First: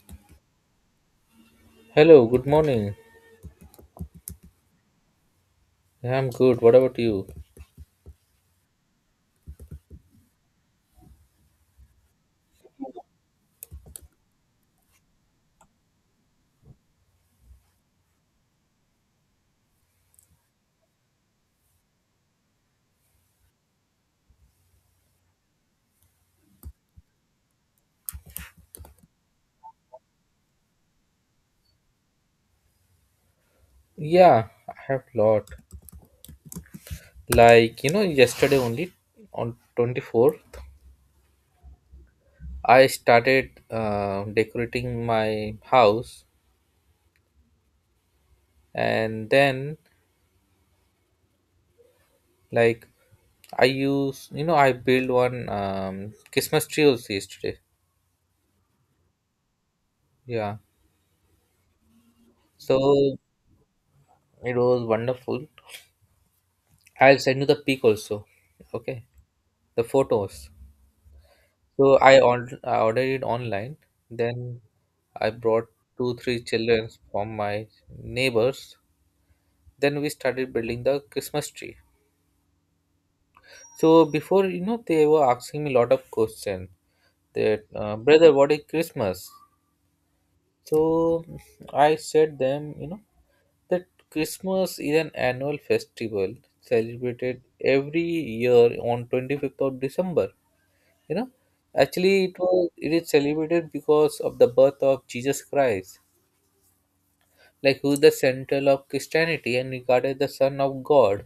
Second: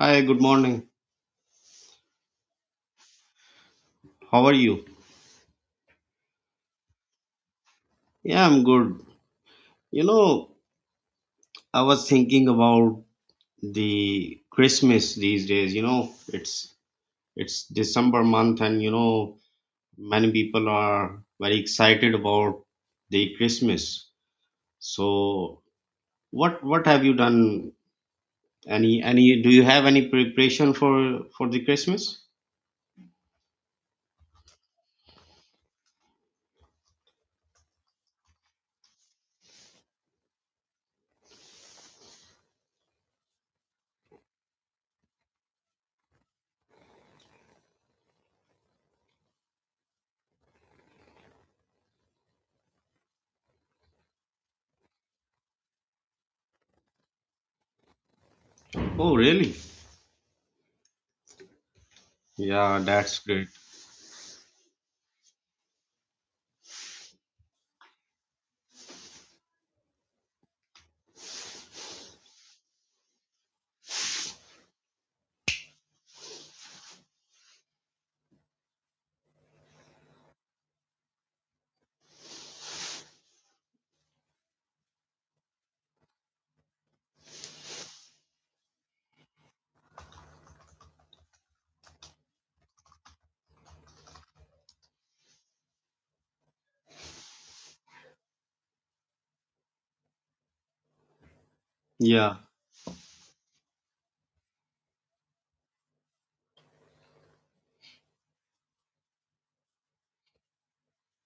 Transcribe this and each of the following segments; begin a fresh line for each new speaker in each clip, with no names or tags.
Hi, good morning.
Hello, good morning.
How are you?
Yeah, I'm good. What about you?
Yeah, I'm good. You know, I was thinking about the Christmas these days. You know, it's December month and many people are very excited about the Christmas. So, what have you done? Any, do you have any preparation for the Christmas?
Yeah, I have lot. Yesterday only on 24th, I started decorating my house and then like I use, I built one Christmas tree also yesterday.
Oh, really?
Yeah.
Yeah,
So
that's great.
it was wonderful. I'll send you the pic also. Okay. The photos. I ordered it online. Then I brought two, three children from my neighbors. Then we started building the Christmas tree. So before you know, they were asking me a lot of questions. That brother, what is Christmas? So I said them, that Christmas is an annual festival celebrated every year on 25th of December. You know, actually
Yeah,
it is celebrated because of the birth of Jesus Christ, like who is the central of Christianity and regarded the Son of God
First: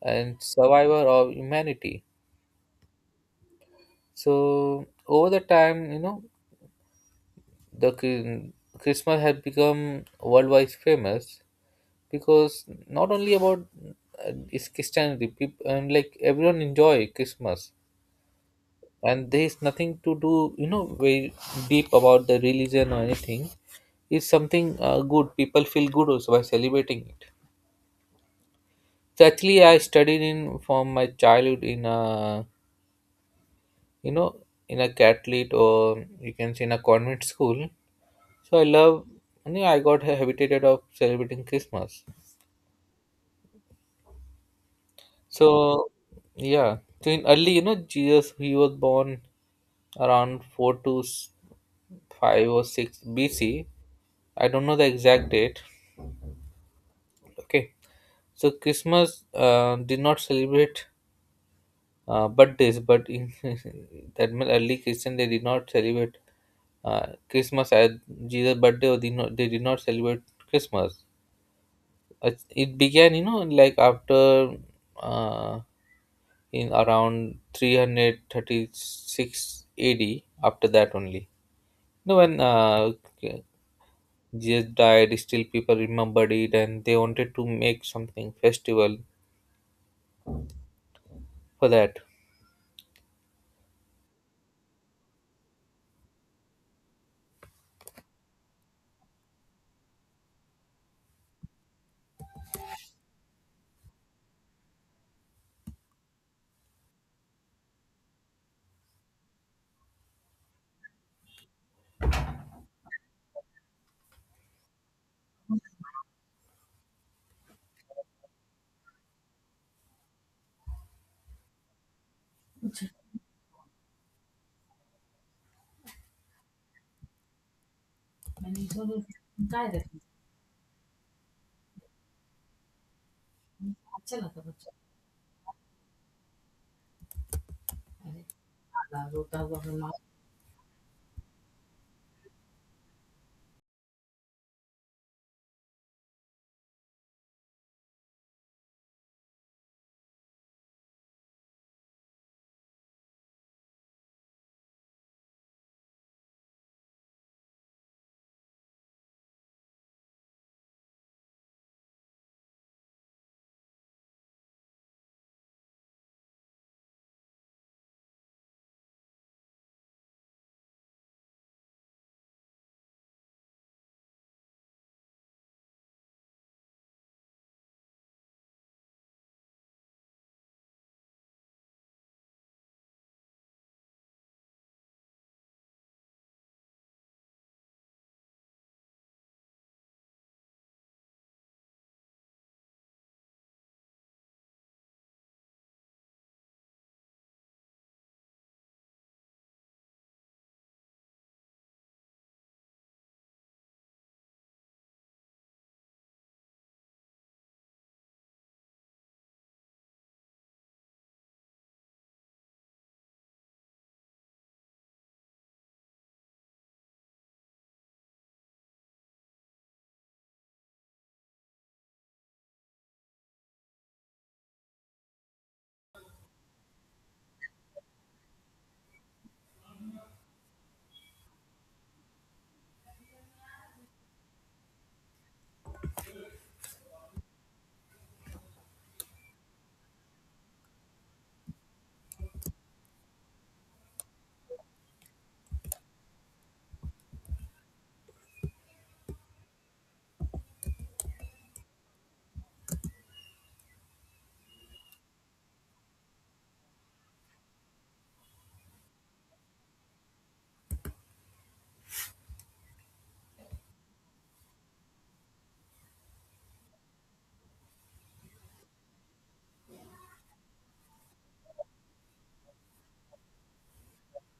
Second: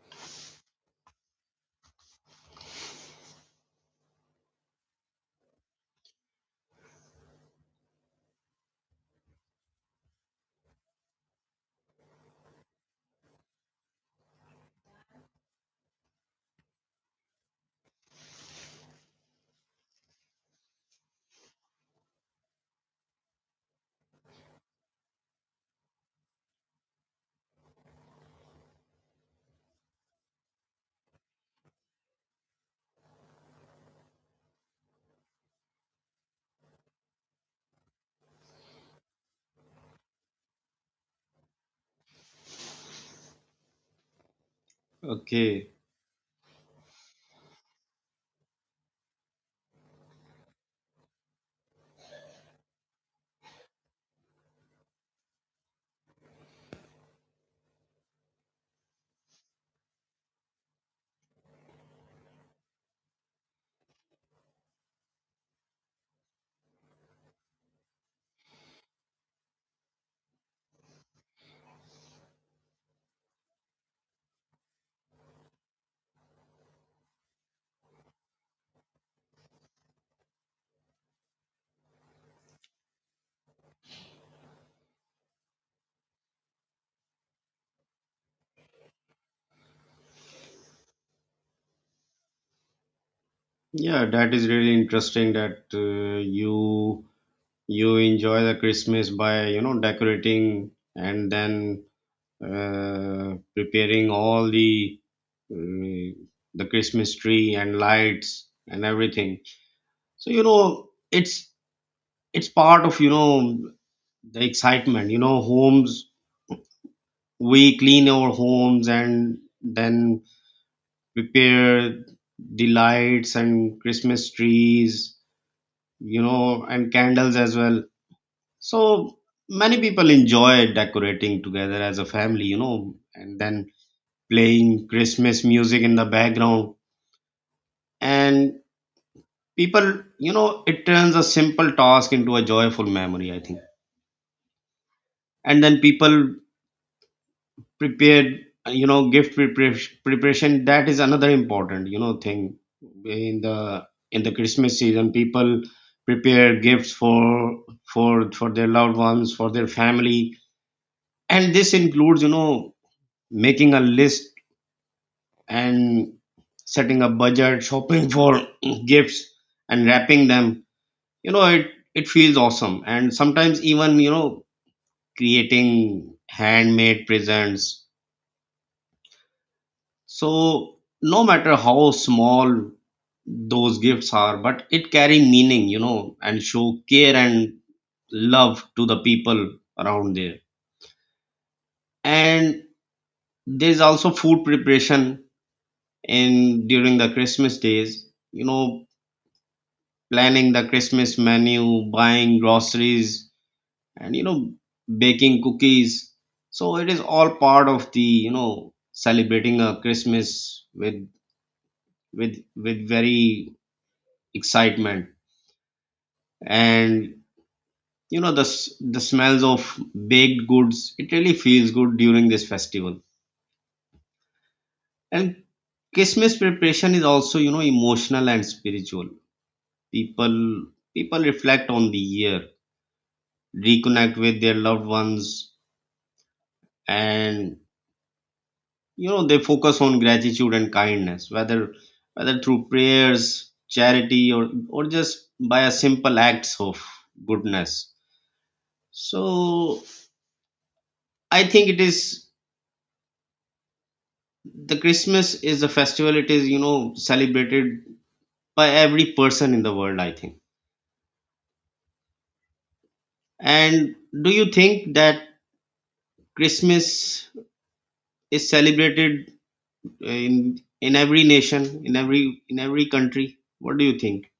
and survivor of humanity. So over the time, you know, the Chri- Christmas has become worldwide famous because not only about is Christianity, people and like everyone enjoy Christmas, and there is nothing to do, you know, very deep about the religion or anything. It's something good. People feel good also by celebrating it. So actually, I studied in from my childhood in a you know in a Catholic, or you can say in a convent school. So I love. I mean, I got habitated of celebrating Christmas.
okay.
So yeah. So in early, you know, Jesus he was born around five or six BC. I don't know the exact date. Okay. So Christmas did not celebrate birthdays, but in that meant early Christian they did not celebrate Christmas as Jesus' birthday, or did not they did not celebrate Christmas. It began, you know, like after uh, in around 336 AD. After that only, no, when Jesus died, still people remembered it, and they wanted to make something festival for that.
Yeah, that is really interesting that you you enjoy the Christmas by decorating and then preparing all uh, the Christmas tree and lights and everything. So it's part of the excitement. You know, homes, we clean our homes and then prepare the lights and Christmas trees, you know, and candles as well. So many people enjoy decorating together as a family, you know, and then playing Christmas music in the background. And people, you know, it turns a simple task into a joyful memory, I think. And then people prepared, you know, preparation. That is another important, you know, thing in the in the Christmas season. People prepare gifts for their loved ones, for their family, and this includes, you know, making a list and setting a budget, shopping for gifts and wrapping them. You know, it feels awesome. And sometimes even, you know, creating handmade presents. So no matter how small those gifts are, but it carry meaning, you know, and show care and love to the people around there. And there's also food preparation in during the Christmas days. You know, planning the Christmas menu, buying groceries, and, you know, baking cookies. So it is all part of the, you know, celebrating a Christmas with with very excitement and, you know, the smells of baked goods. It really feels good during this festival. And Christmas preparation is also, you know, emotional and spiritual. People people reflect on the year, reconnect with their loved ones, and, you know, they focus on gratitude and kindness, whether through prayers, charity, or just by a simple acts of goodness. So I think it is, the Christmas is a festival, it is, you know, celebrated by every person in the world, I think. And do you think that Christmas is celebrated in every nation, in every, in every country? What do you think?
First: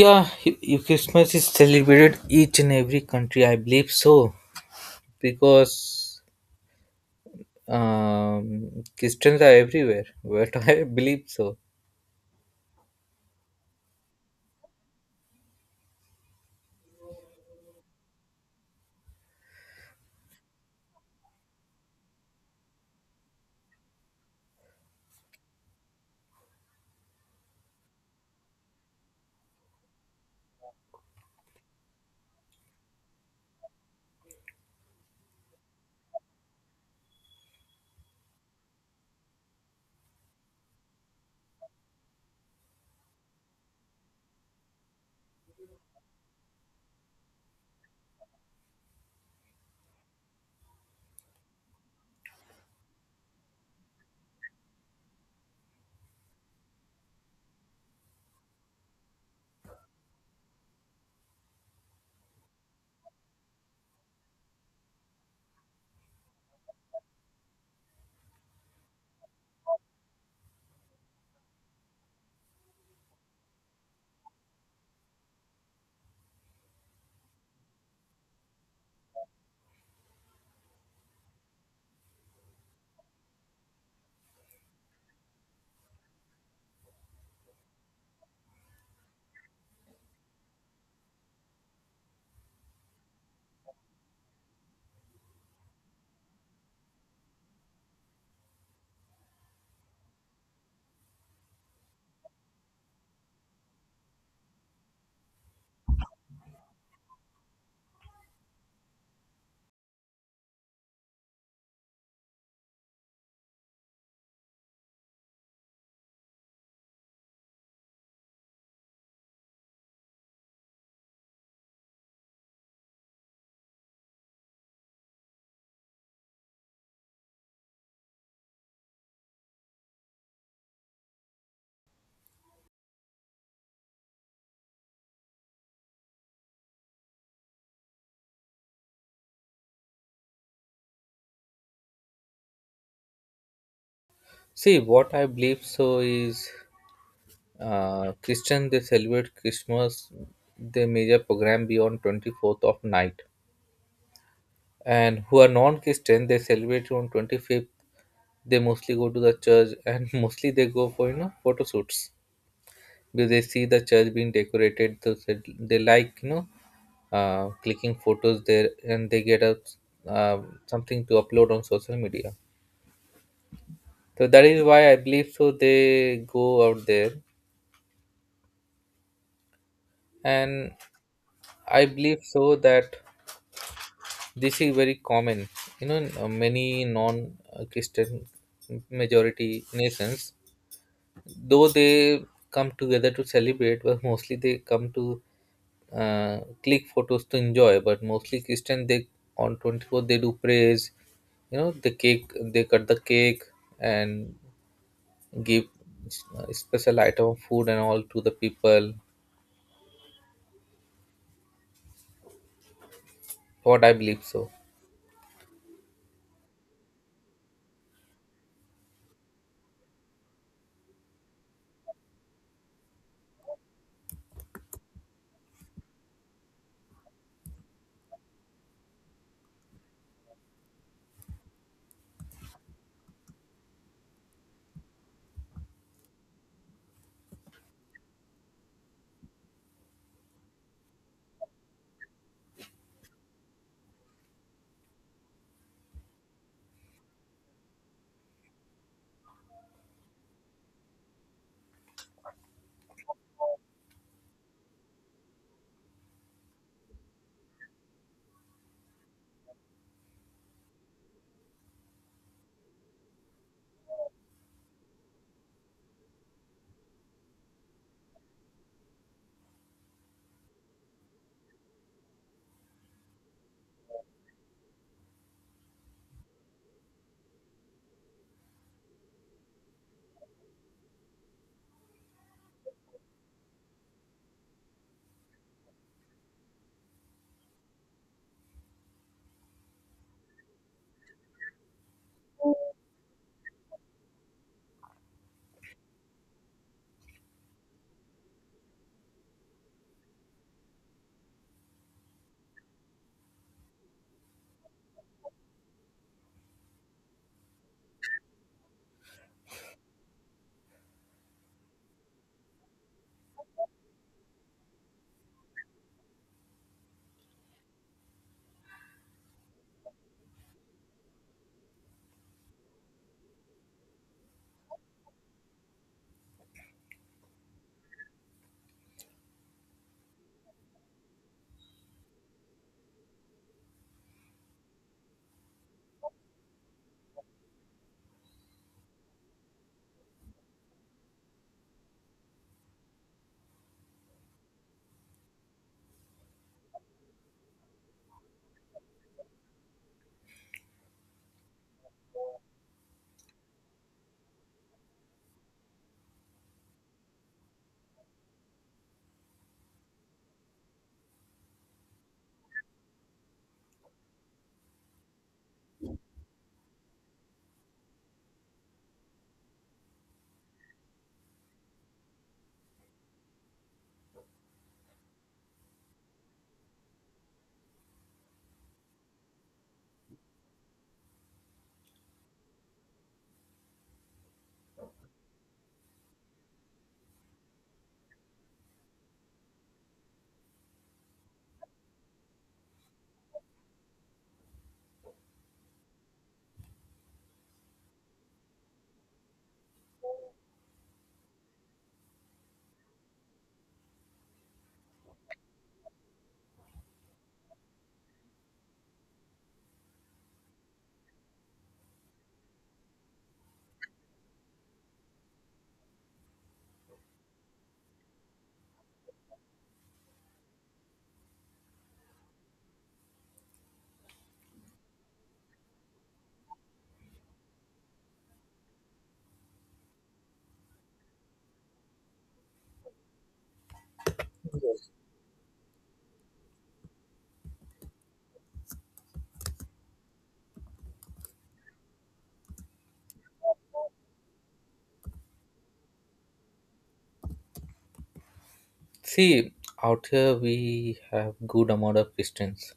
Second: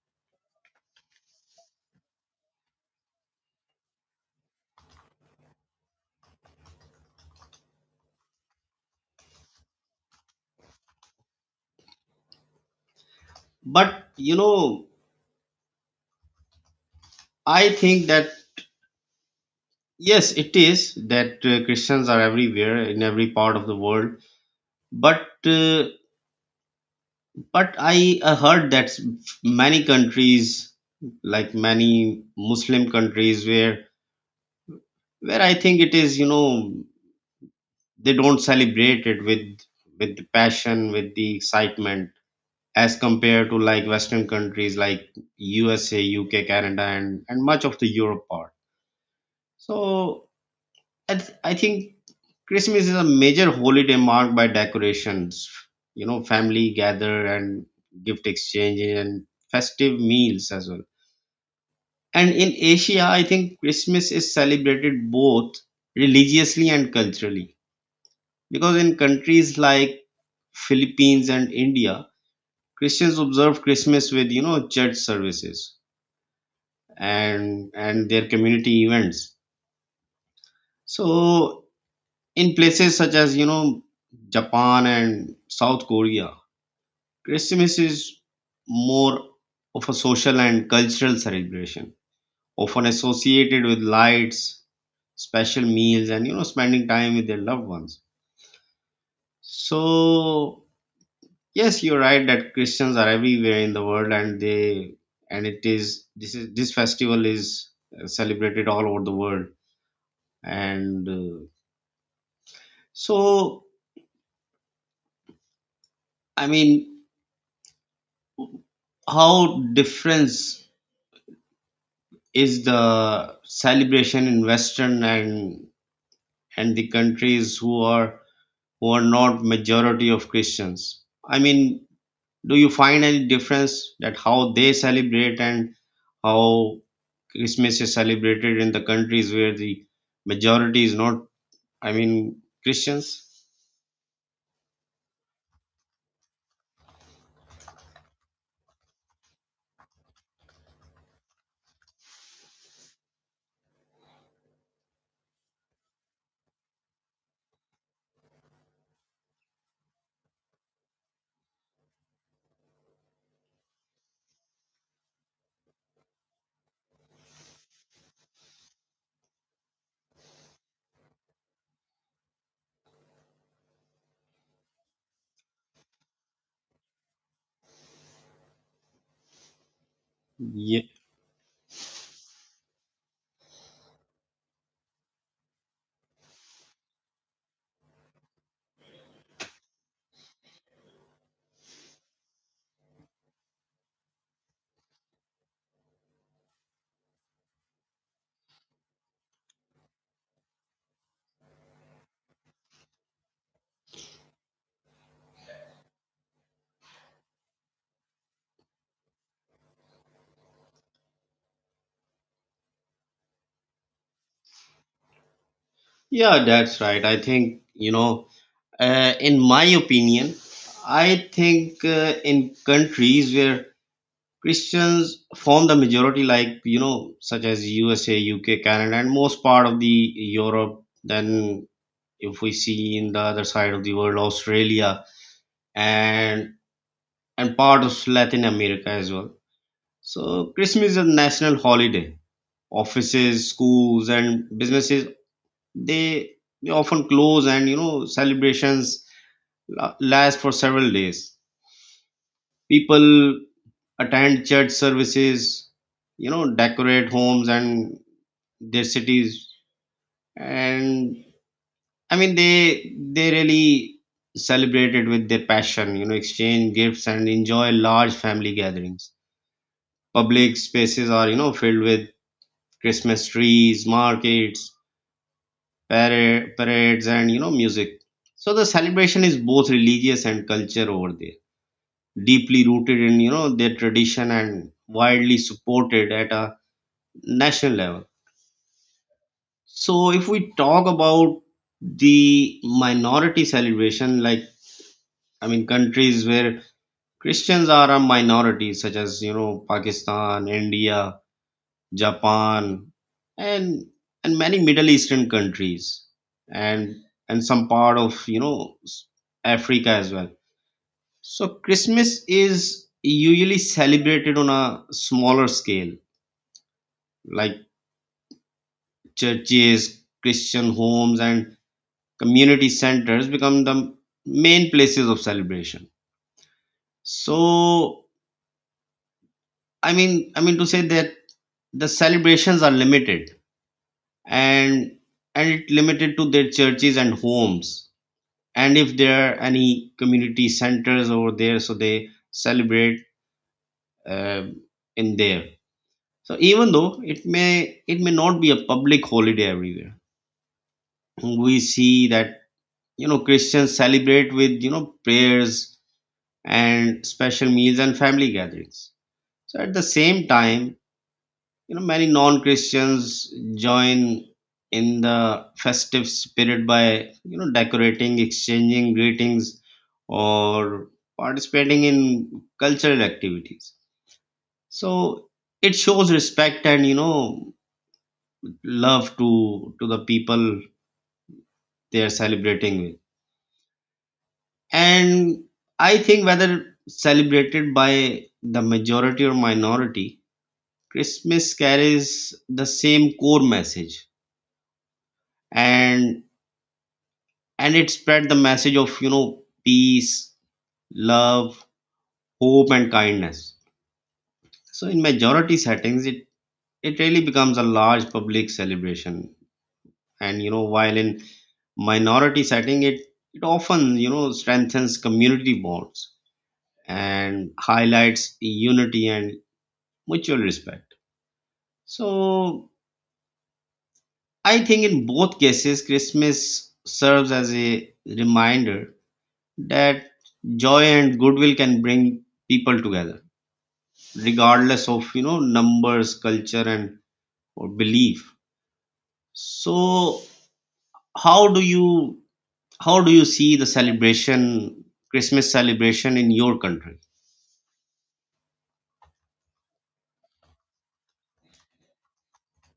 Christmas is celebrated each and every country, I believe so, because Christians are everywhere. What I believe so.
But you know, I think that yes, it is, that Christians are everywhere in every part of the world. But uh, but I heard that many countries, like many Muslim countries, where I think it is, you know, they don't celebrate it with the passion, with the excitement, as compared to like Western countries like USA, UK, Canada, and much of the Europe part. So I think Christmas is a major holiday marked by decorations, you know, family gather and gift exchange and festive meals as well. And in Asia, I think Christmas is celebrated both religiously and culturally because in countries like Philippines and India, Christians observe Christmas with, you know, church services and their community events. So in places such as, you know, Japan and South Korea, Christmas is more of a social and cultural celebration, often associated with lights, special meals, and, you know, spending time with their loved ones. So yes, you're right that Christians are everywhere in the world, and they, and it is, this is, this festival is celebrated all over the world and so I mean, how different is the celebration in Western and the countries who are, who are not majority of Christians. I mean, do you find any difference that how they celebrate and how Christmas is celebrated in the countries where the majority is not, I mean, Christians?
See, what I believe so is Christian they celebrate Christmas, their major program be on 24th of night, and who are non-Christian they celebrate on 25th. They mostly go to the church and mostly they go for you know photo shoots, because they see the church being decorated so they like you know clicking photos there, and they get a uh, something to upload on social media. So that is why I believe so they go out there. And
Yeah,
I believe so that this is very common, you know. Many non-Christian majority nations, though they come together to celebrate, but mostly they come to click photos, to enjoy. But mostly Christian, they on 24 they do praise, you know, the cake, they cut the cake and give special item of food and all to the people, what I believe so.
yeah, that's right. I think, you know, in my opinion, I think in countries where Christians form the majority, like, you know, such as USA, UK, Canada, and most part of the Europe. Then, if we see in the other side of the world, Australia and part of Latin America as well. So Christmas is a national holiday. Offices, schools, and businesses, they they often close, and, you know, celebrations last for several days. People attend church services, you know, decorate homes and their cities and, I mean, they really celebrated with their passion, you know, exchange gifts and enjoy large family gatherings. Public spaces are, you know, filled with Christmas trees, markets, parades, and, you know, music. So the celebration is both religious and culture over there, deeply rooted in, you know, their tradition and widely supported at a national level. So if we talk about the minority celebration, like, I mean, countries where Christians are a minority, such as, you know, Pakistan, India, Japan, and many Middle Eastern countries, and some part of, you know, Africa as well. So Christmas is usually celebrated on a smaller scale, like churches, Christian homes, and community centers become the main places of celebration. So I mean, to say that the celebrations are limited, and and it limited to their churches and homes, and if there are any community centers over there, so they celebrate uh, in there. So even though it may, it may not be a public holiday everywhere, we see that, you know, Christians celebrate with, you know, prayers and special meals and family gatherings. So at the same time, you know, many non-Christians join in the festive spirit by, you know, decorating, exchanging greetings, or participating in cultural activities. So it shows respect and, you know, love to the people they are celebrating with. And I think whether celebrated by the majority or minority, Christmas carries the same core message, and and it spread the message of, you know, peace, love, hope and kindness. So in majority settings, it really becomes a large public celebration, and, you know, while in minority setting, it often, you know, strengthens community bonds and highlights unity and mutual respect. So I think in both cases, Christmas serves as a reminder that joy and goodwill can bring people together regardless of, you know, numbers, culture, and or belief. So how do you how do you see the celebration, Christmas celebration in your country?
See, out here we have good amount of Christians,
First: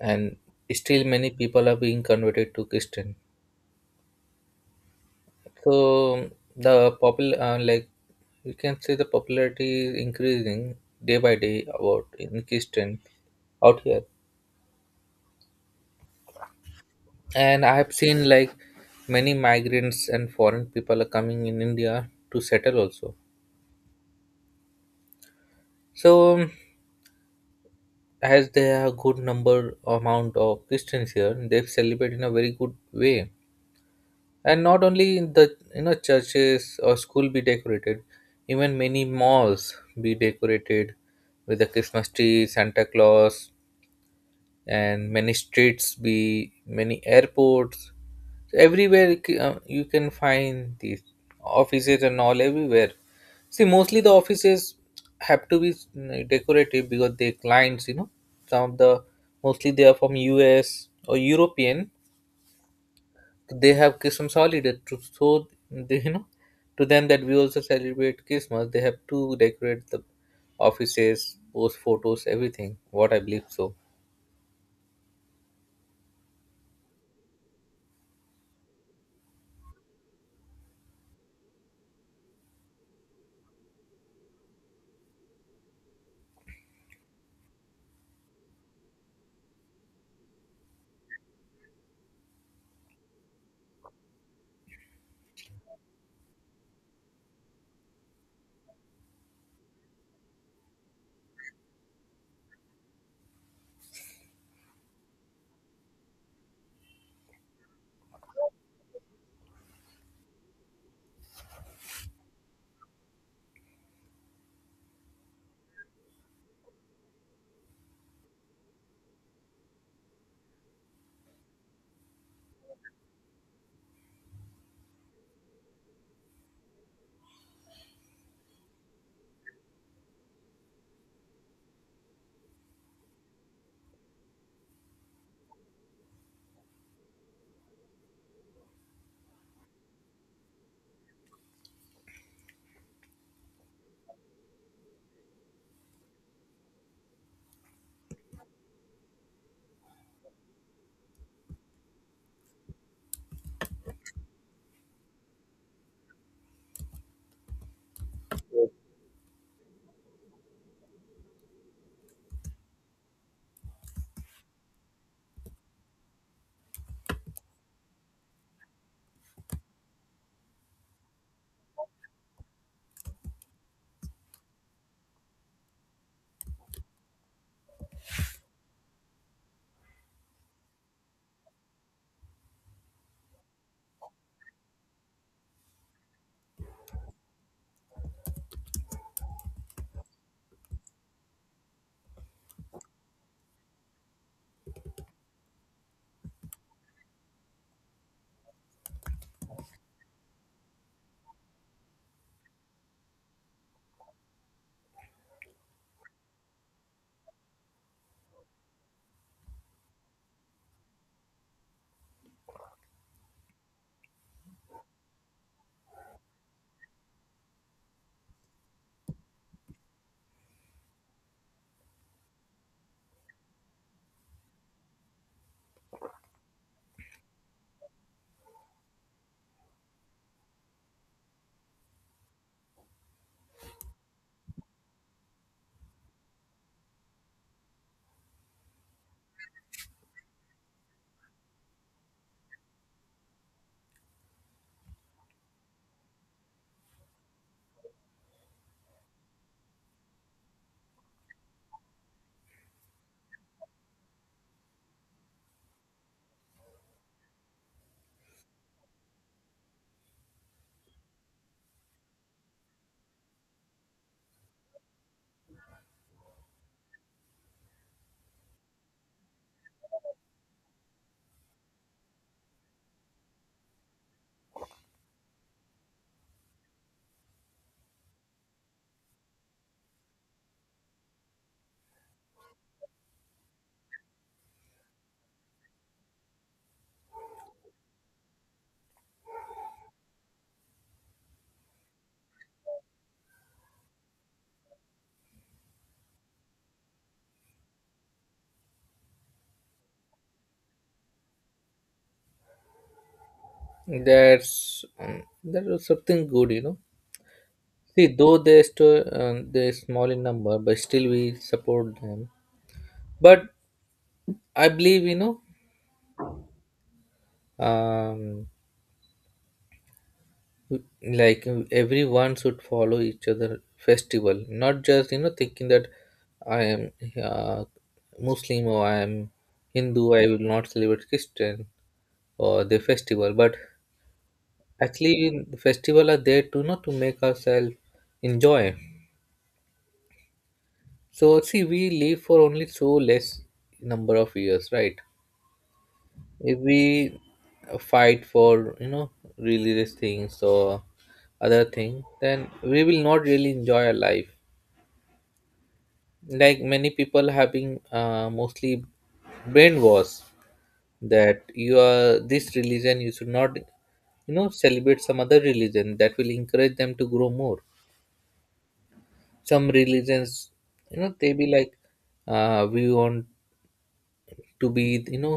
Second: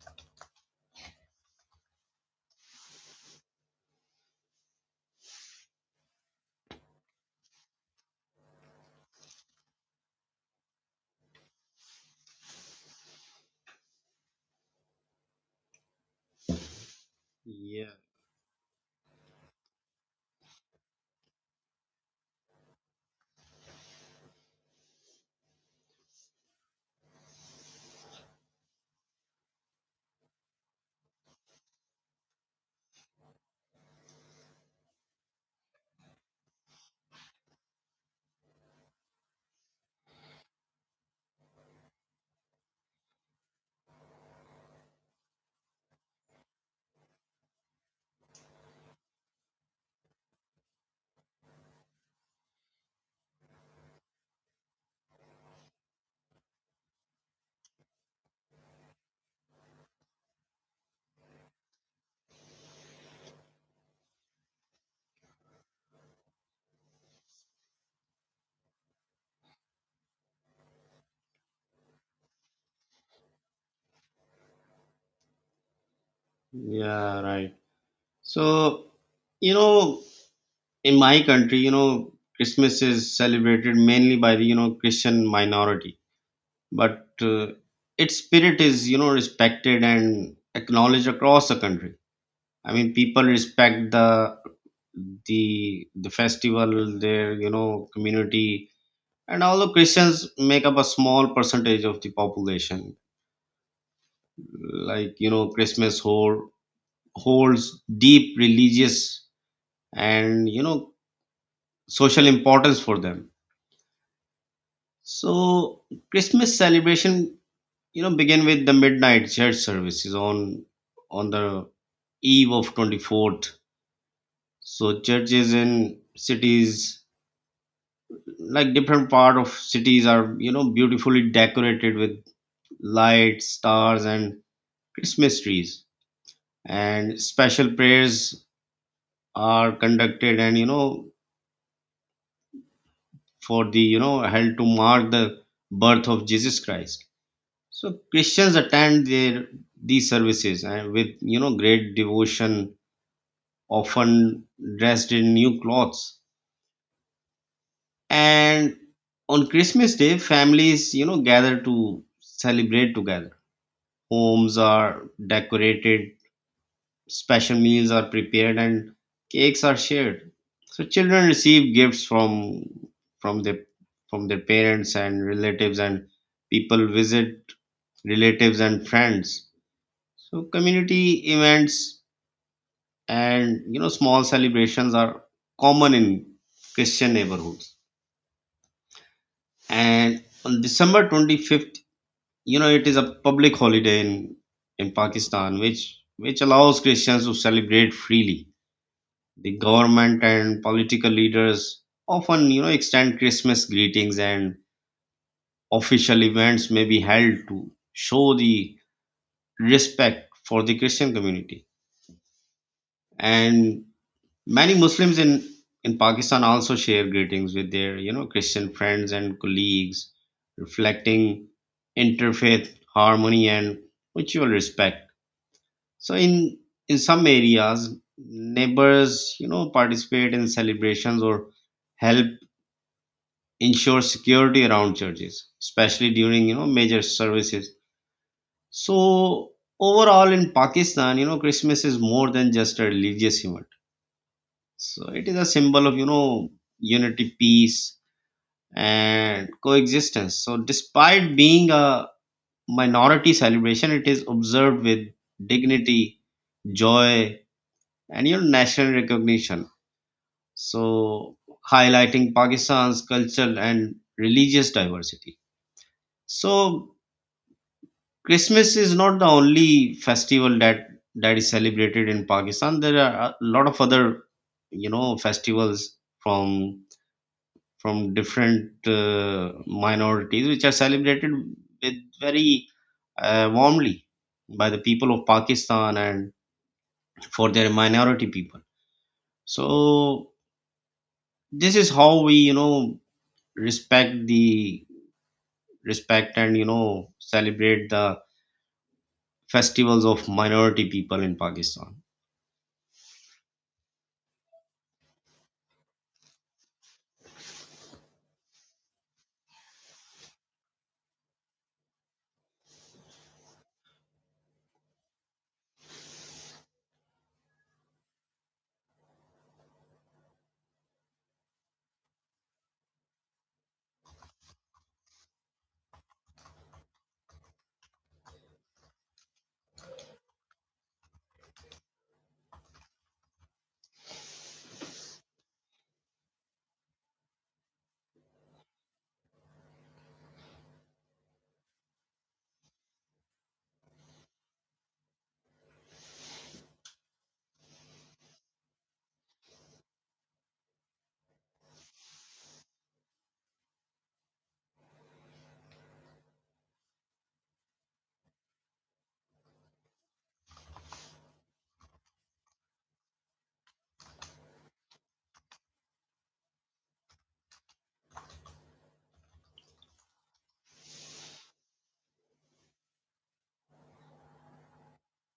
and still many people are being converted to Christian. So the popular like you can say the popularity is increasing day by day about in Christian out here. And I have
Yeah,
seen like many migrants and foreign people are coming in India to settle also. So as there are good number amount of Christians here, they celebrate in a very good way, and not only in the, you know, churches or school be decorated, even many malls be decorated with the Christmas tree, Santa Claus, and many streets be, many airports. So everywhere you you can find these, offices and all everywhere. See, mostly the offices have to be decorative because their clients, you know, some of the, mostly they are from US or European, they have Christmas holiday to, so they, you know, to them that we also celebrate Christmas, they have to decorate the offices, post photos, everything, what I believe so.
yeah, right. So you know, in my country, you know, Christmas is celebrated mainly by the, you know, Christian minority, but its spirit is, you know, respected and acknowledged across the country. I mean, people respect the the festival, their, you know, community, and although Christians make up a small percentage of the population, like, you know, holds deep religious and, you know, social importance for them. So Christmas celebration, you know, begin with the midnight church services on the eve of 24th. So churches in cities, like different part of cities, are, you know, beautifully decorated with lights, stars, and its mysteries, and special prayers are conducted and, you know, for the, you know, held to mark the birth of Jesus Christ. So Christians attend their these services and with, you know, great devotion, often dressed in new clothes. And on Christmas day, families, you know, gather to celebrate together. Homes are decorated, special meals are prepared, and cakes are shared. So children receive gifts from from their their parents and relatives, and people visit relatives and friends. So community events and, you know, small celebrations are common in Christian neighborhoods. And on December 25th, you know, it is a public holiday in Pakistan, which allows Christians to celebrate freely. The government and political leaders often, you know, extend Christmas greetings, and official events may be held to show the respect for the Christian community. And many Muslims in Pakistan also share greetings with their, you know, Christian friends and colleagues, reflecting interfaith harmony and mutual respect. So in some areas, neighbors, you know, participate in celebrations or help ensure security around churches, especially during, you know, major services. So overall, in Pakistan, you know, Christmas is more than just a religious event. So it is a symbol of, you know, unity, peace, and coexistence. So despite being a minority celebration, it is observed with dignity, joy, and your national recognition, so highlighting Pakistan's cultural and religious diversity. So Christmas is not the only festival that that is celebrated in Pakistan. There are a lot of other, you know, festivals from different minorities which are celebrated with very warmly by the people of Pakistan and for their minority people. So this is how we, you know, respect the, respect and, you know, celebrate the festivals of minority people in Pakistan.
That's that was something good, you know. See, though they still they're small in number, but still we support them. But I believe, you know, um, like everyone should follow each other festival, not just you know thinking that I am uh, Muslim, or I am Hindu, I will not celebrate Christian or the festival. But actually, the festival are there to not to make ourselves enjoy. So see, we live for only so less number of years, right? If we fight for you know religious things or other thing, then we will not really enjoy our life. Like many people having mostly brainwash that you are this religion, you should not you know celebrate some other religion, that will encourage them to grow more. Some religions, you know, they be like, we want to be, you know,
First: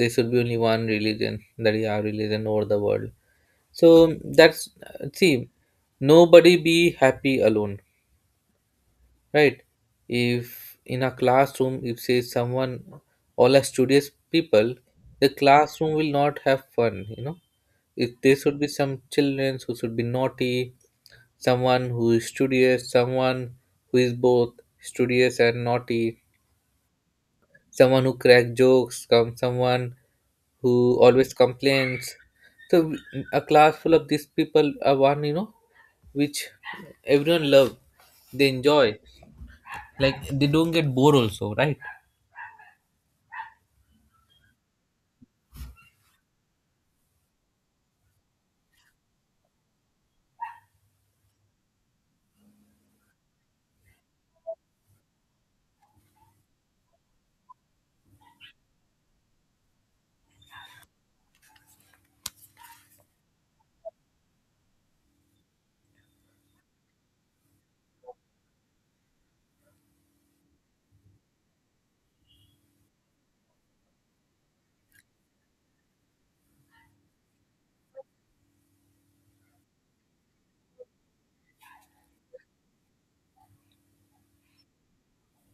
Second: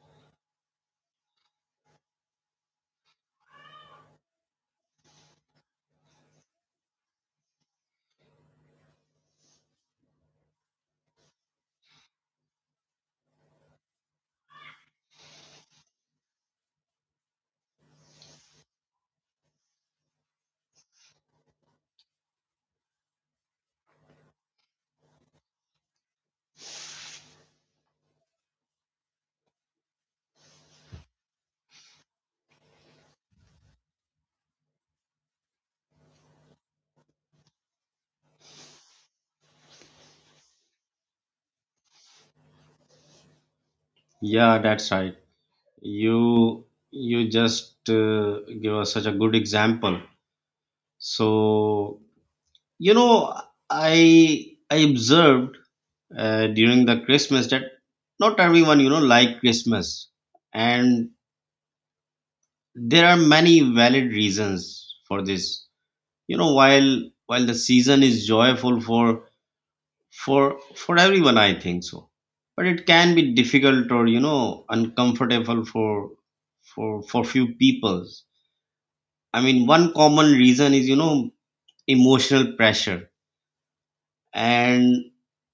there should be only one religion, that is our religion over the world. So that's, see, nobody be happy alone, right? If in a classroom, if say someone, all are studious people, the classroom will not have fun, you know. If there should be some children who should be naughty, someone who is studious, someone who is both studious and naughty, someone who crack jokes, come someone who always complains. So a class full of these people are one, you know, which everyone love, they enjoy. Like they don't get bored also, right?
Yeah, that's right. you you just give us such a good example, so you know I observed during the Christmas that not everyone, you know, like Christmas, and there are many valid reasons for this, you know. While the season is joyful for for everyone, I think so, but it can be difficult or, you know, uncomfortable for for few people. I mean, one common reason is, you know, emotional pressure. And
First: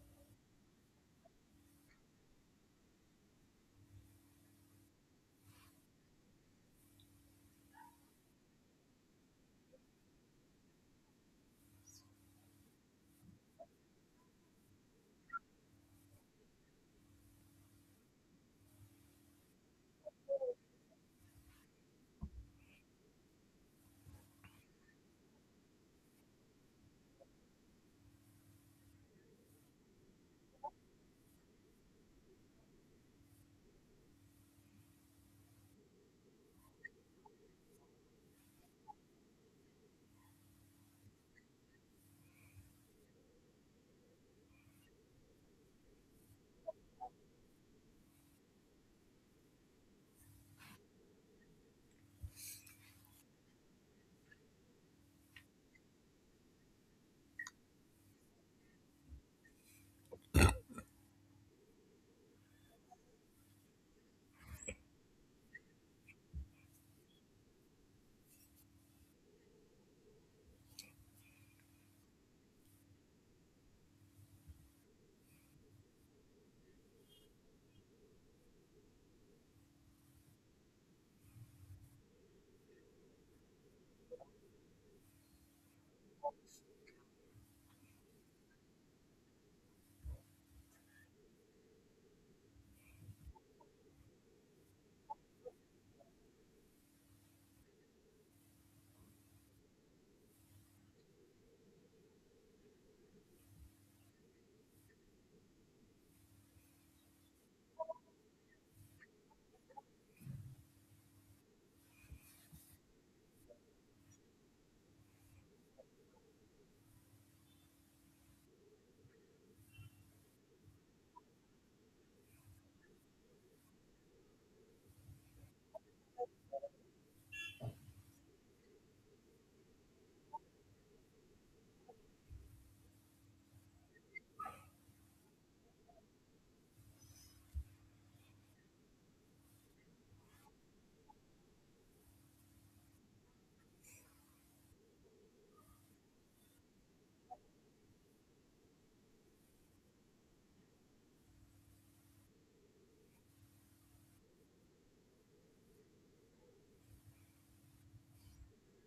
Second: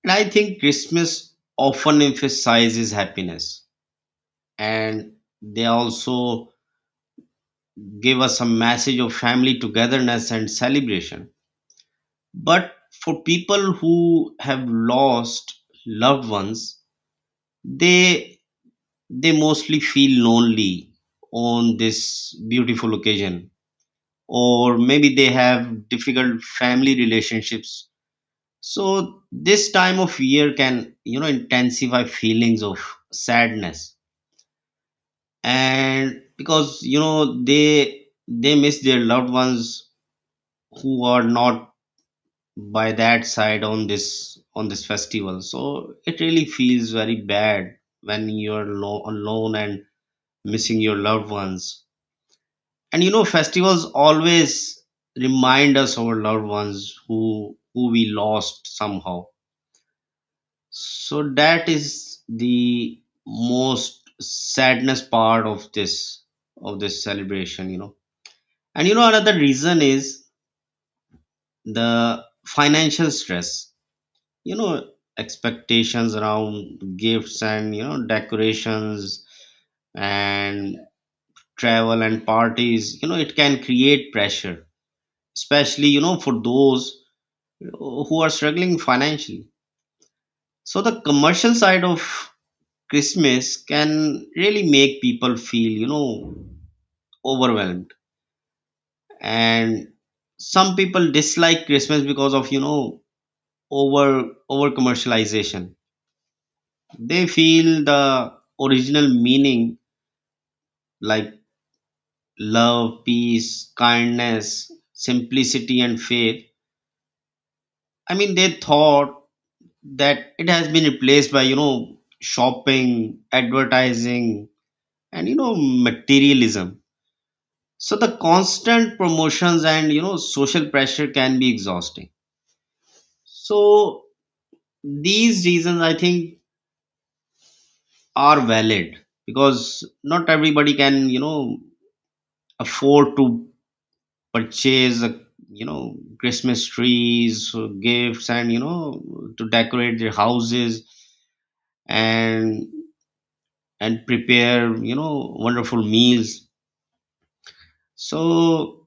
I think Christmas often emphasizes happiness. And they also give us a message of family togetherness and celebration. But for people who have lost loved ones, they they mostly feel lonely on this beautiful occasion, or maybe they have difficult family relationships. So this time of year can, you know, intensify feelings of sadness, and because, you know, they miss their loved ones who are not by that side on this festival. So it really feels very bad when you're alone and missing your loved ones. And you know, festivals always remind us our loved ones who we lost somehow. So that is the most sadness part of this celebration, you know. And you know another reason is the financial stress. You know, expectations around gifts and, you know, decorations and travel and parties, you know, it can create pressure, especially, you know, for those who are struggling financially. So the commercial side of Christmas can really make people feel, you know, overwhelmed. And some people dislike Christmas because of, you know, over commercialization. They feel the original meaning, like love, peace, kindness, simplicity and faith. I mean, they thought that it has been replaced by, you know, shopping, advertising and, you know, materialism. So the constant promotions and, you know, social pressure can be exhausting. So these reasons, I think, are valid because not everybody can, you know, afford to purchase a, you know, Christmas trees, gifts, and, you know, to decorate their houses and prepare, you know, wonderful meals. So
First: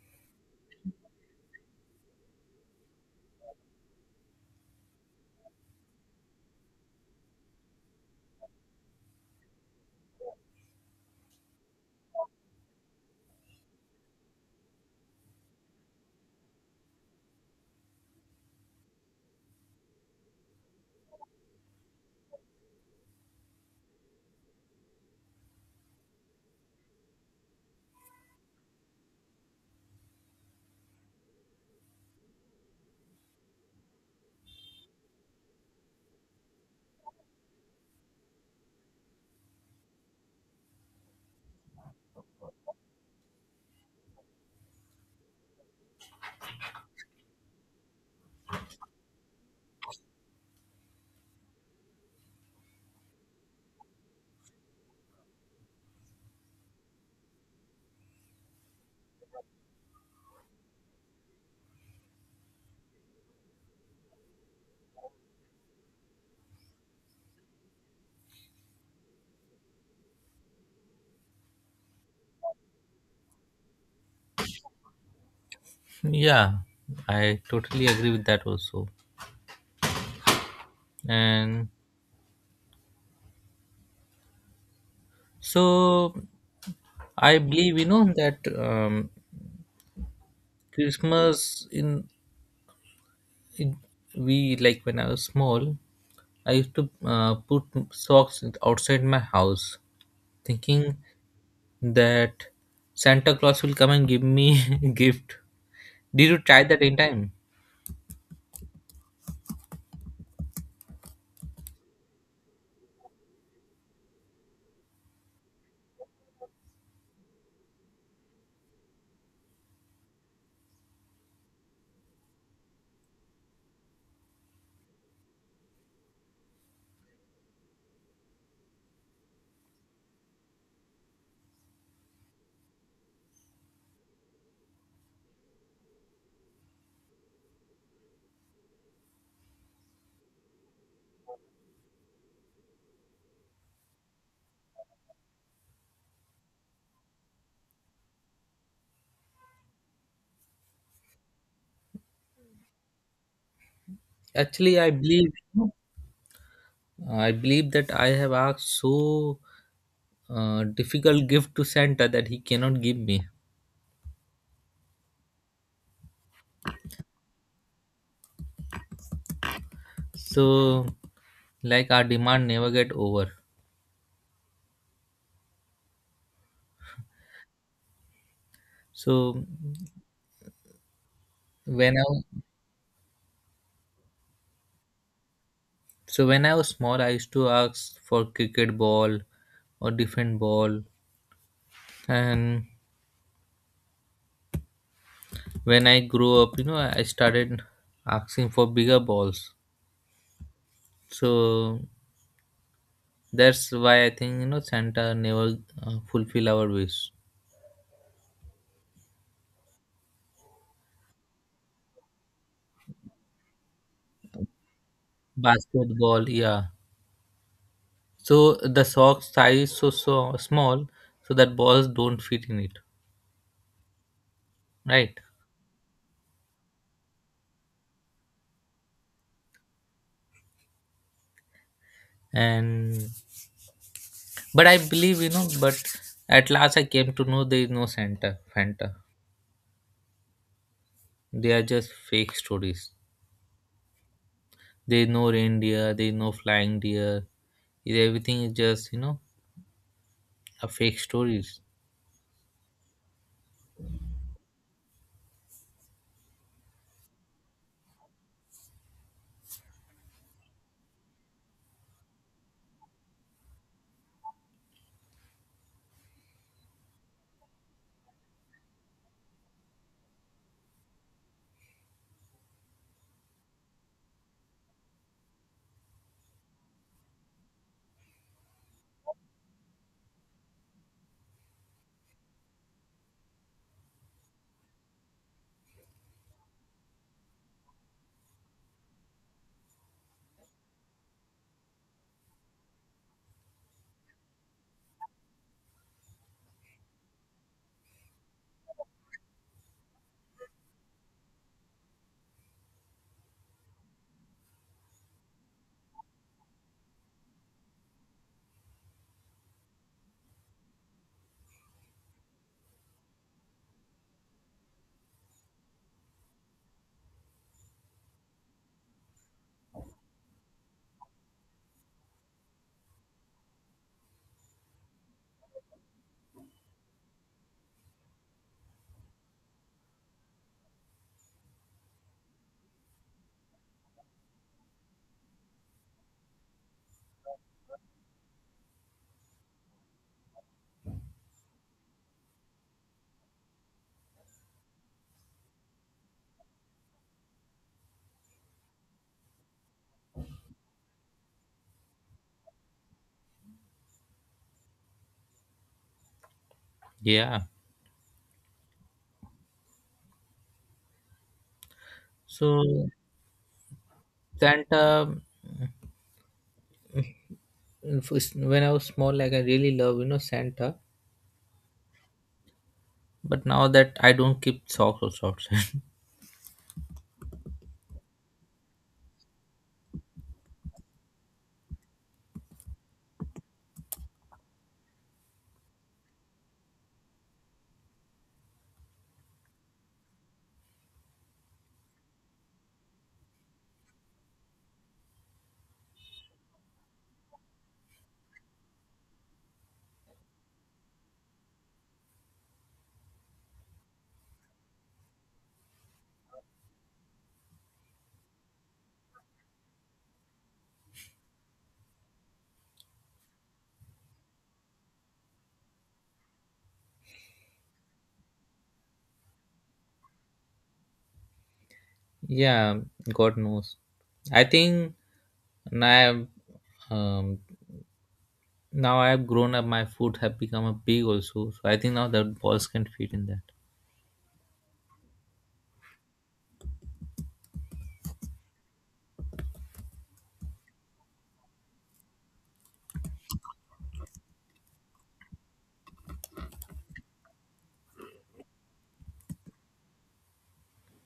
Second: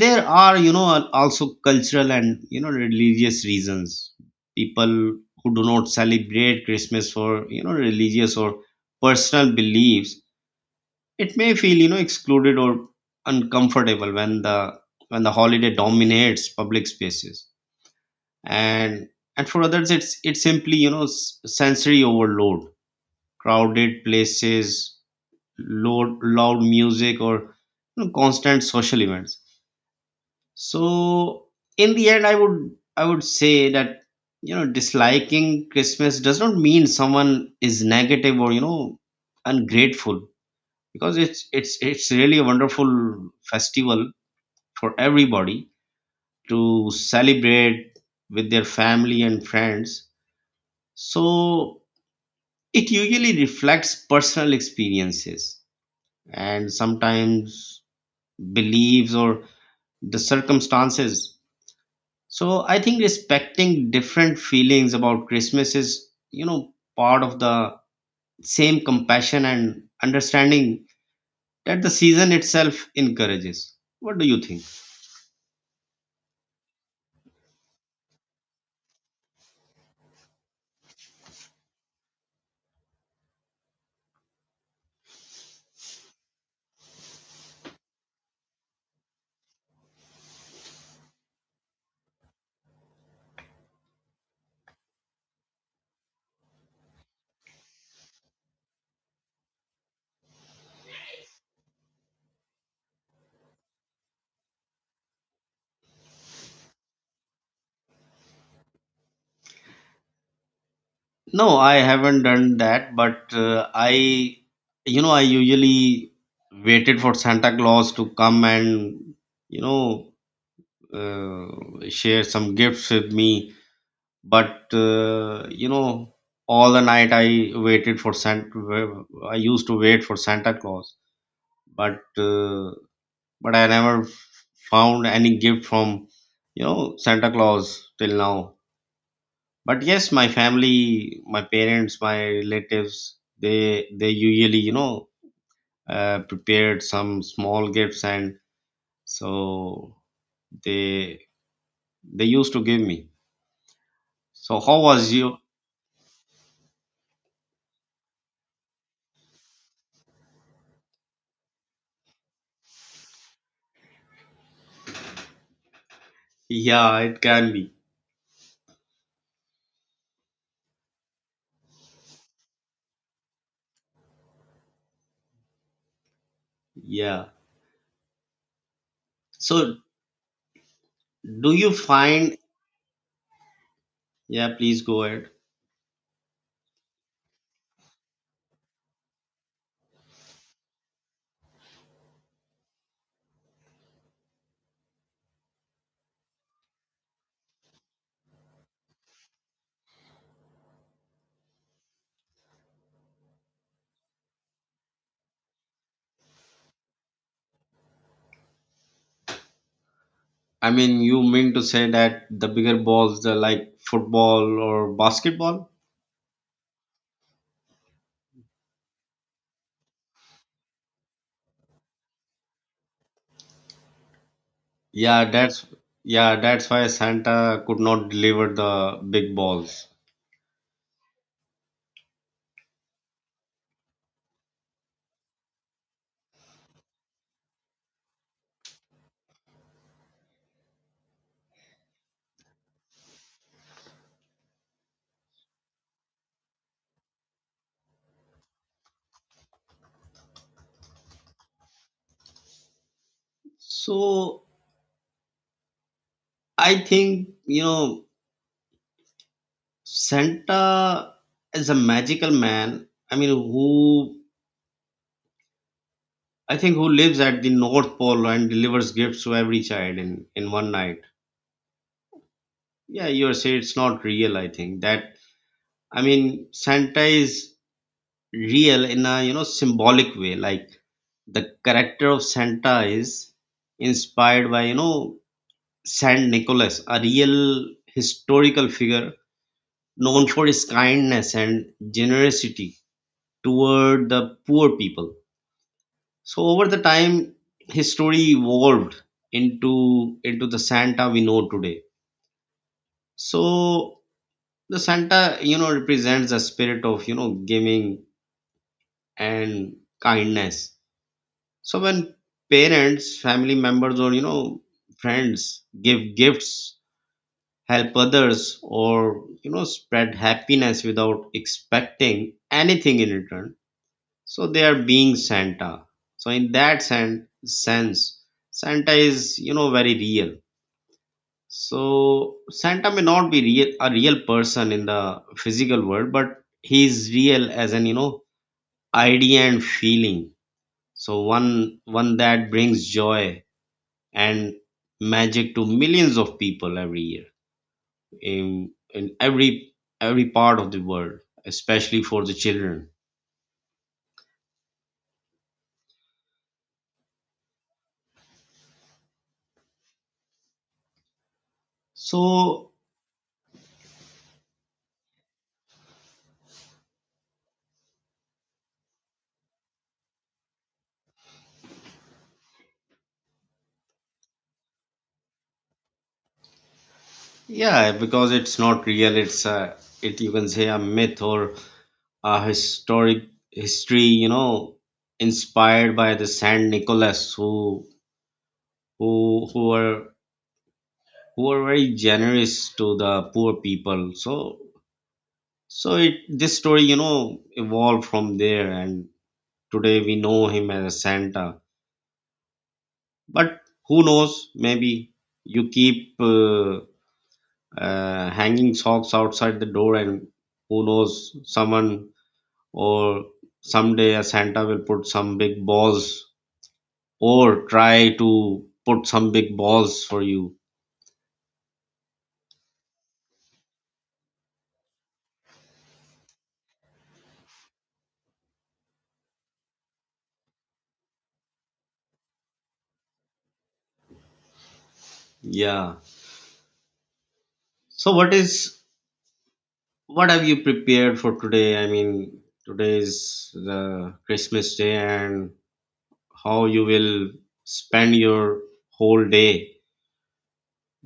there are, you know, also cultural and, you know, religious reasons. People who do not celebrate Christmas, for you know religious or personal beliefs, it may feel, you know, excluded or uncomfortable when the holiday dominates public spaces. And for others, it's simply, you know, sensory overload, crowded places, loud music, or you know, constant social events. So in the end, I would say that, you know, disliking Christmas does not mean someone is negative or, you know, ungrateful, because it's it's really a wonderful festival for everybody to celebrate with their family and friends. So it usually reflects personal experiences and sometimes beliefs or the circumstances. So I think respecting different feelings about Christmas is, you know, part of the same compassion and understanding that the season itself encourages. What do you think?
Yeah, I totally agree with that also. And so I believe you know that Christmas in we like when I was small, I used to put socks outside my house, thinking that Santa Claus will come and give me gift. Did you try that in time?
No, I haven't done that, but I, I usually waited for Santa Claus to come and, you know, share some gifts with me. But all the night I waited for Santa. I used to wait for Santa Claus, but I never found any gift from, you know, Santa Claus till now. But yes, my family, my parents, my relatives, they usually, you know, prepared some small gifts, and so they they used to give me. So
Actually,
how was you?
I believe that I have asked so difficult gift to Santa that he cannot give me.
Yeah, it can be.
So, like our demand never get over.
Yeah.
So
So do you
when I
find, yeah, please go ahead.
so when I was small, I used to ask for cricket ball or different ball. And when I grew up, you know, I started asking for bigger balls. So that's why I think you know Santa never fulfill our wish.
I mean, you mean to say that the bigger balls, the like football or basketball?
Basketball, yeah. So the sock size so so small, so that balls don't fit in it, right?
Yeah, that's, yeah, that's why Santa could not deliver the big balls.
And but I believe you know. But at last, I came to know there is no Santa, Fanta. They are just fake stories. There is no reindeer. There is no flying deer. Everything is just you know a fake stories.
So I think, you know, Santa is a magical man. I mean, who, I think, who lives at the North Pole and delivers gifts to every child in one night. Yeah, you are saying it's not real, I think. That, I mean, Santa is real in a, you know, symbolic way, like the character of Santa is inspired by, you know, Saint Nicholas, a real historical figure known for his kindness and generosity toward the poor people. So over the time, his story evolved into into the Santa we know today. So the Santa, you know, represents the spirit of, you know, giving and kindness. So when parents, family members, or, you know, friends give gifts, help others, or, you know, spread happiness without expecting anything in return, so they are being Santa. So in that sense, Santa is, you know, very real. So Santa may not be real, a real person in the physical world, but he is real as an, you know, idea and feeling. So one that brings joy and magic to millions of people every year in every part of the world, especially for the children.
Yeah. So
So
Santa when I was small, like I really love you know Santa, but now that I don't keep socks or shorts.
yeah, because it's not real, it's a, it, you can say, a myth or a historic history, you know, inspired by the Saint Nicholas who were who were very generous to the poor people. So so it this story, you know, evolved from there, and today we know him as Santa. But who knows, maybe you keep hanging socks outside the door, and who knows, someone or someday a Santa will put some big balls or try to put some big balls for you.
Yeah, God knows. I think now, um, I've grown up. My foot have become a big also, so I think now that balls can fit in that.
Yeah. So what is, what have you prepared for today? I mean, today is the Christmas day, and how you will spend your whole day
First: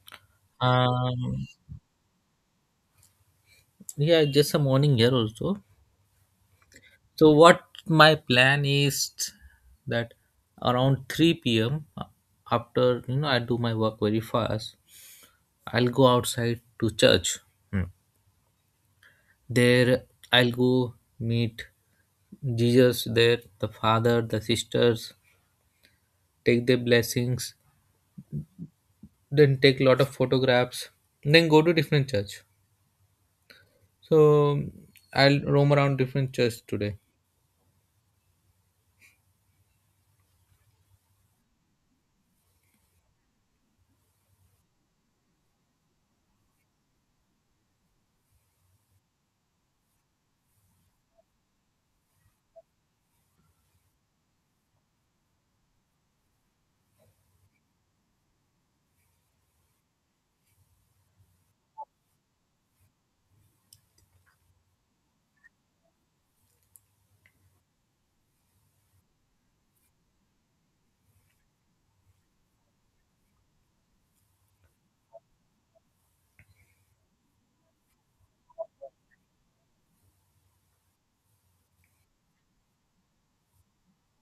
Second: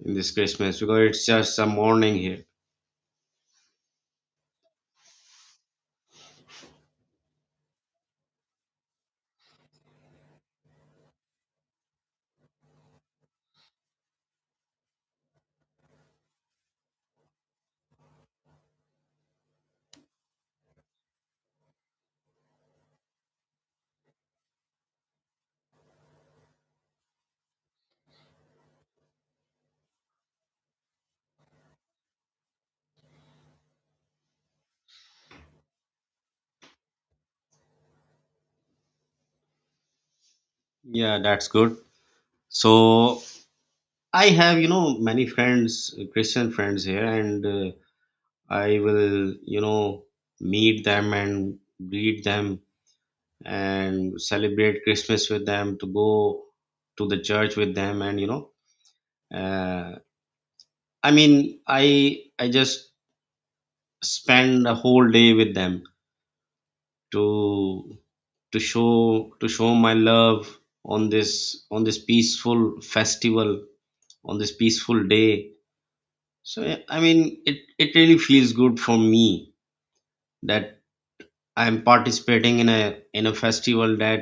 in this Christmas? Because it's
Um,
just a morning here.
yeah, just a morning here also. So what my plan is that around 3 p.m., after you know I do my work very fast, I'll go outside to church. Hmm. There, I'll go meet Jesus there, the father, the sisters, take their blessings, then take a lot of photographs, then go to different church. So I'll roam around different church today.
Yeah, that's good. So I have, you know, many friends, Christian friends here, and I will, you know, meet them and greet them and celebrate Christmas with them, to go to the church with them, and you know, uh, I mean, I just spend a whole day with them to show to show my love on this peaceful festival, on this peaceful day. So yeah, I mean, it really feels good for me that I'm participating in a festival that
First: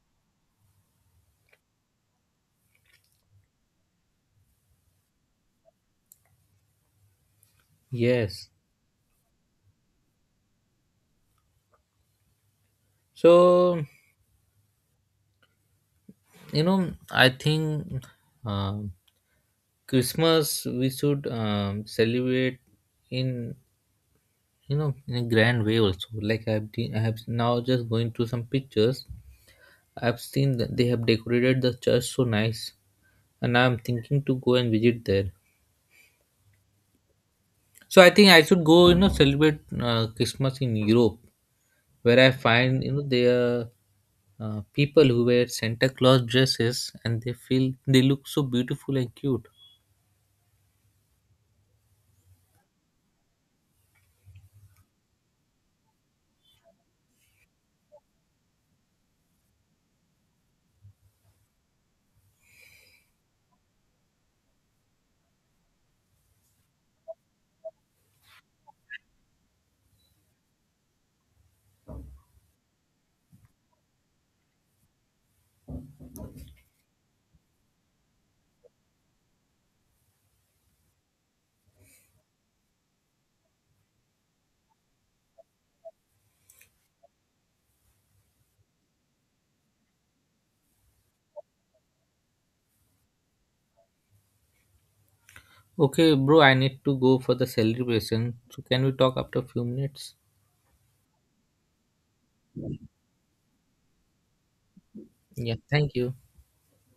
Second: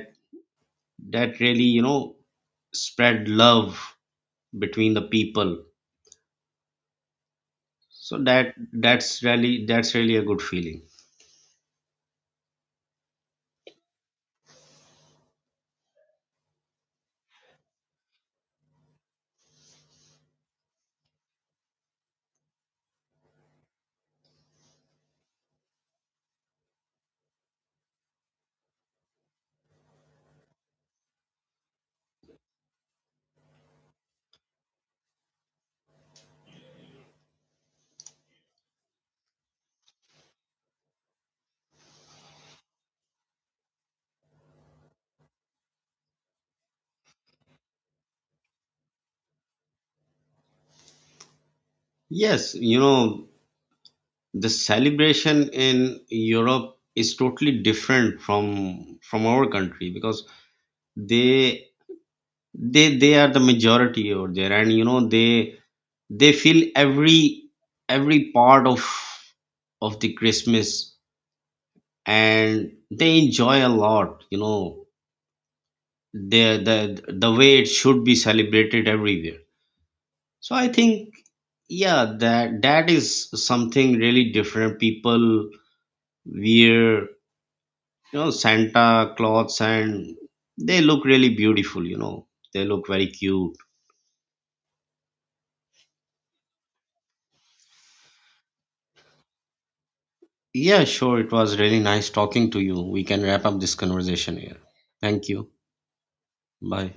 that really, you know, spread love between the people. So
Yes.
that's really a good feeling.
So you know, I think um Christmas we should celebrate in you know in a grand way also. I have now just going through some pictures. I've seen that they have decorated the church so nice, and I'm thinking to go and visit there. So I think I should go, you know, celebrate Christmas in Europe, where I find, you know, there are people who wear Santa Claus dresses, and they feel they look so beautiful and cute.
Yes, you know, the celebration in Europe is totally different from our country, because they they are the majority over there, and you know, they feel every part of the Christmas, and they enjoy a lot, you know, the the way it should be celebrated everywhere. So I think, yeah, that that is something really different. People wear, you know, Santa clothes, and they look really beautiful, you know, they look very cute.
Okay, bro, I need to go for the celebration. So can we talk after a few minutes?
Yeah, sure. It was really nice talking to you. We can wrap up this conversation here. Thank you.
Yeah, thank you.
Bye.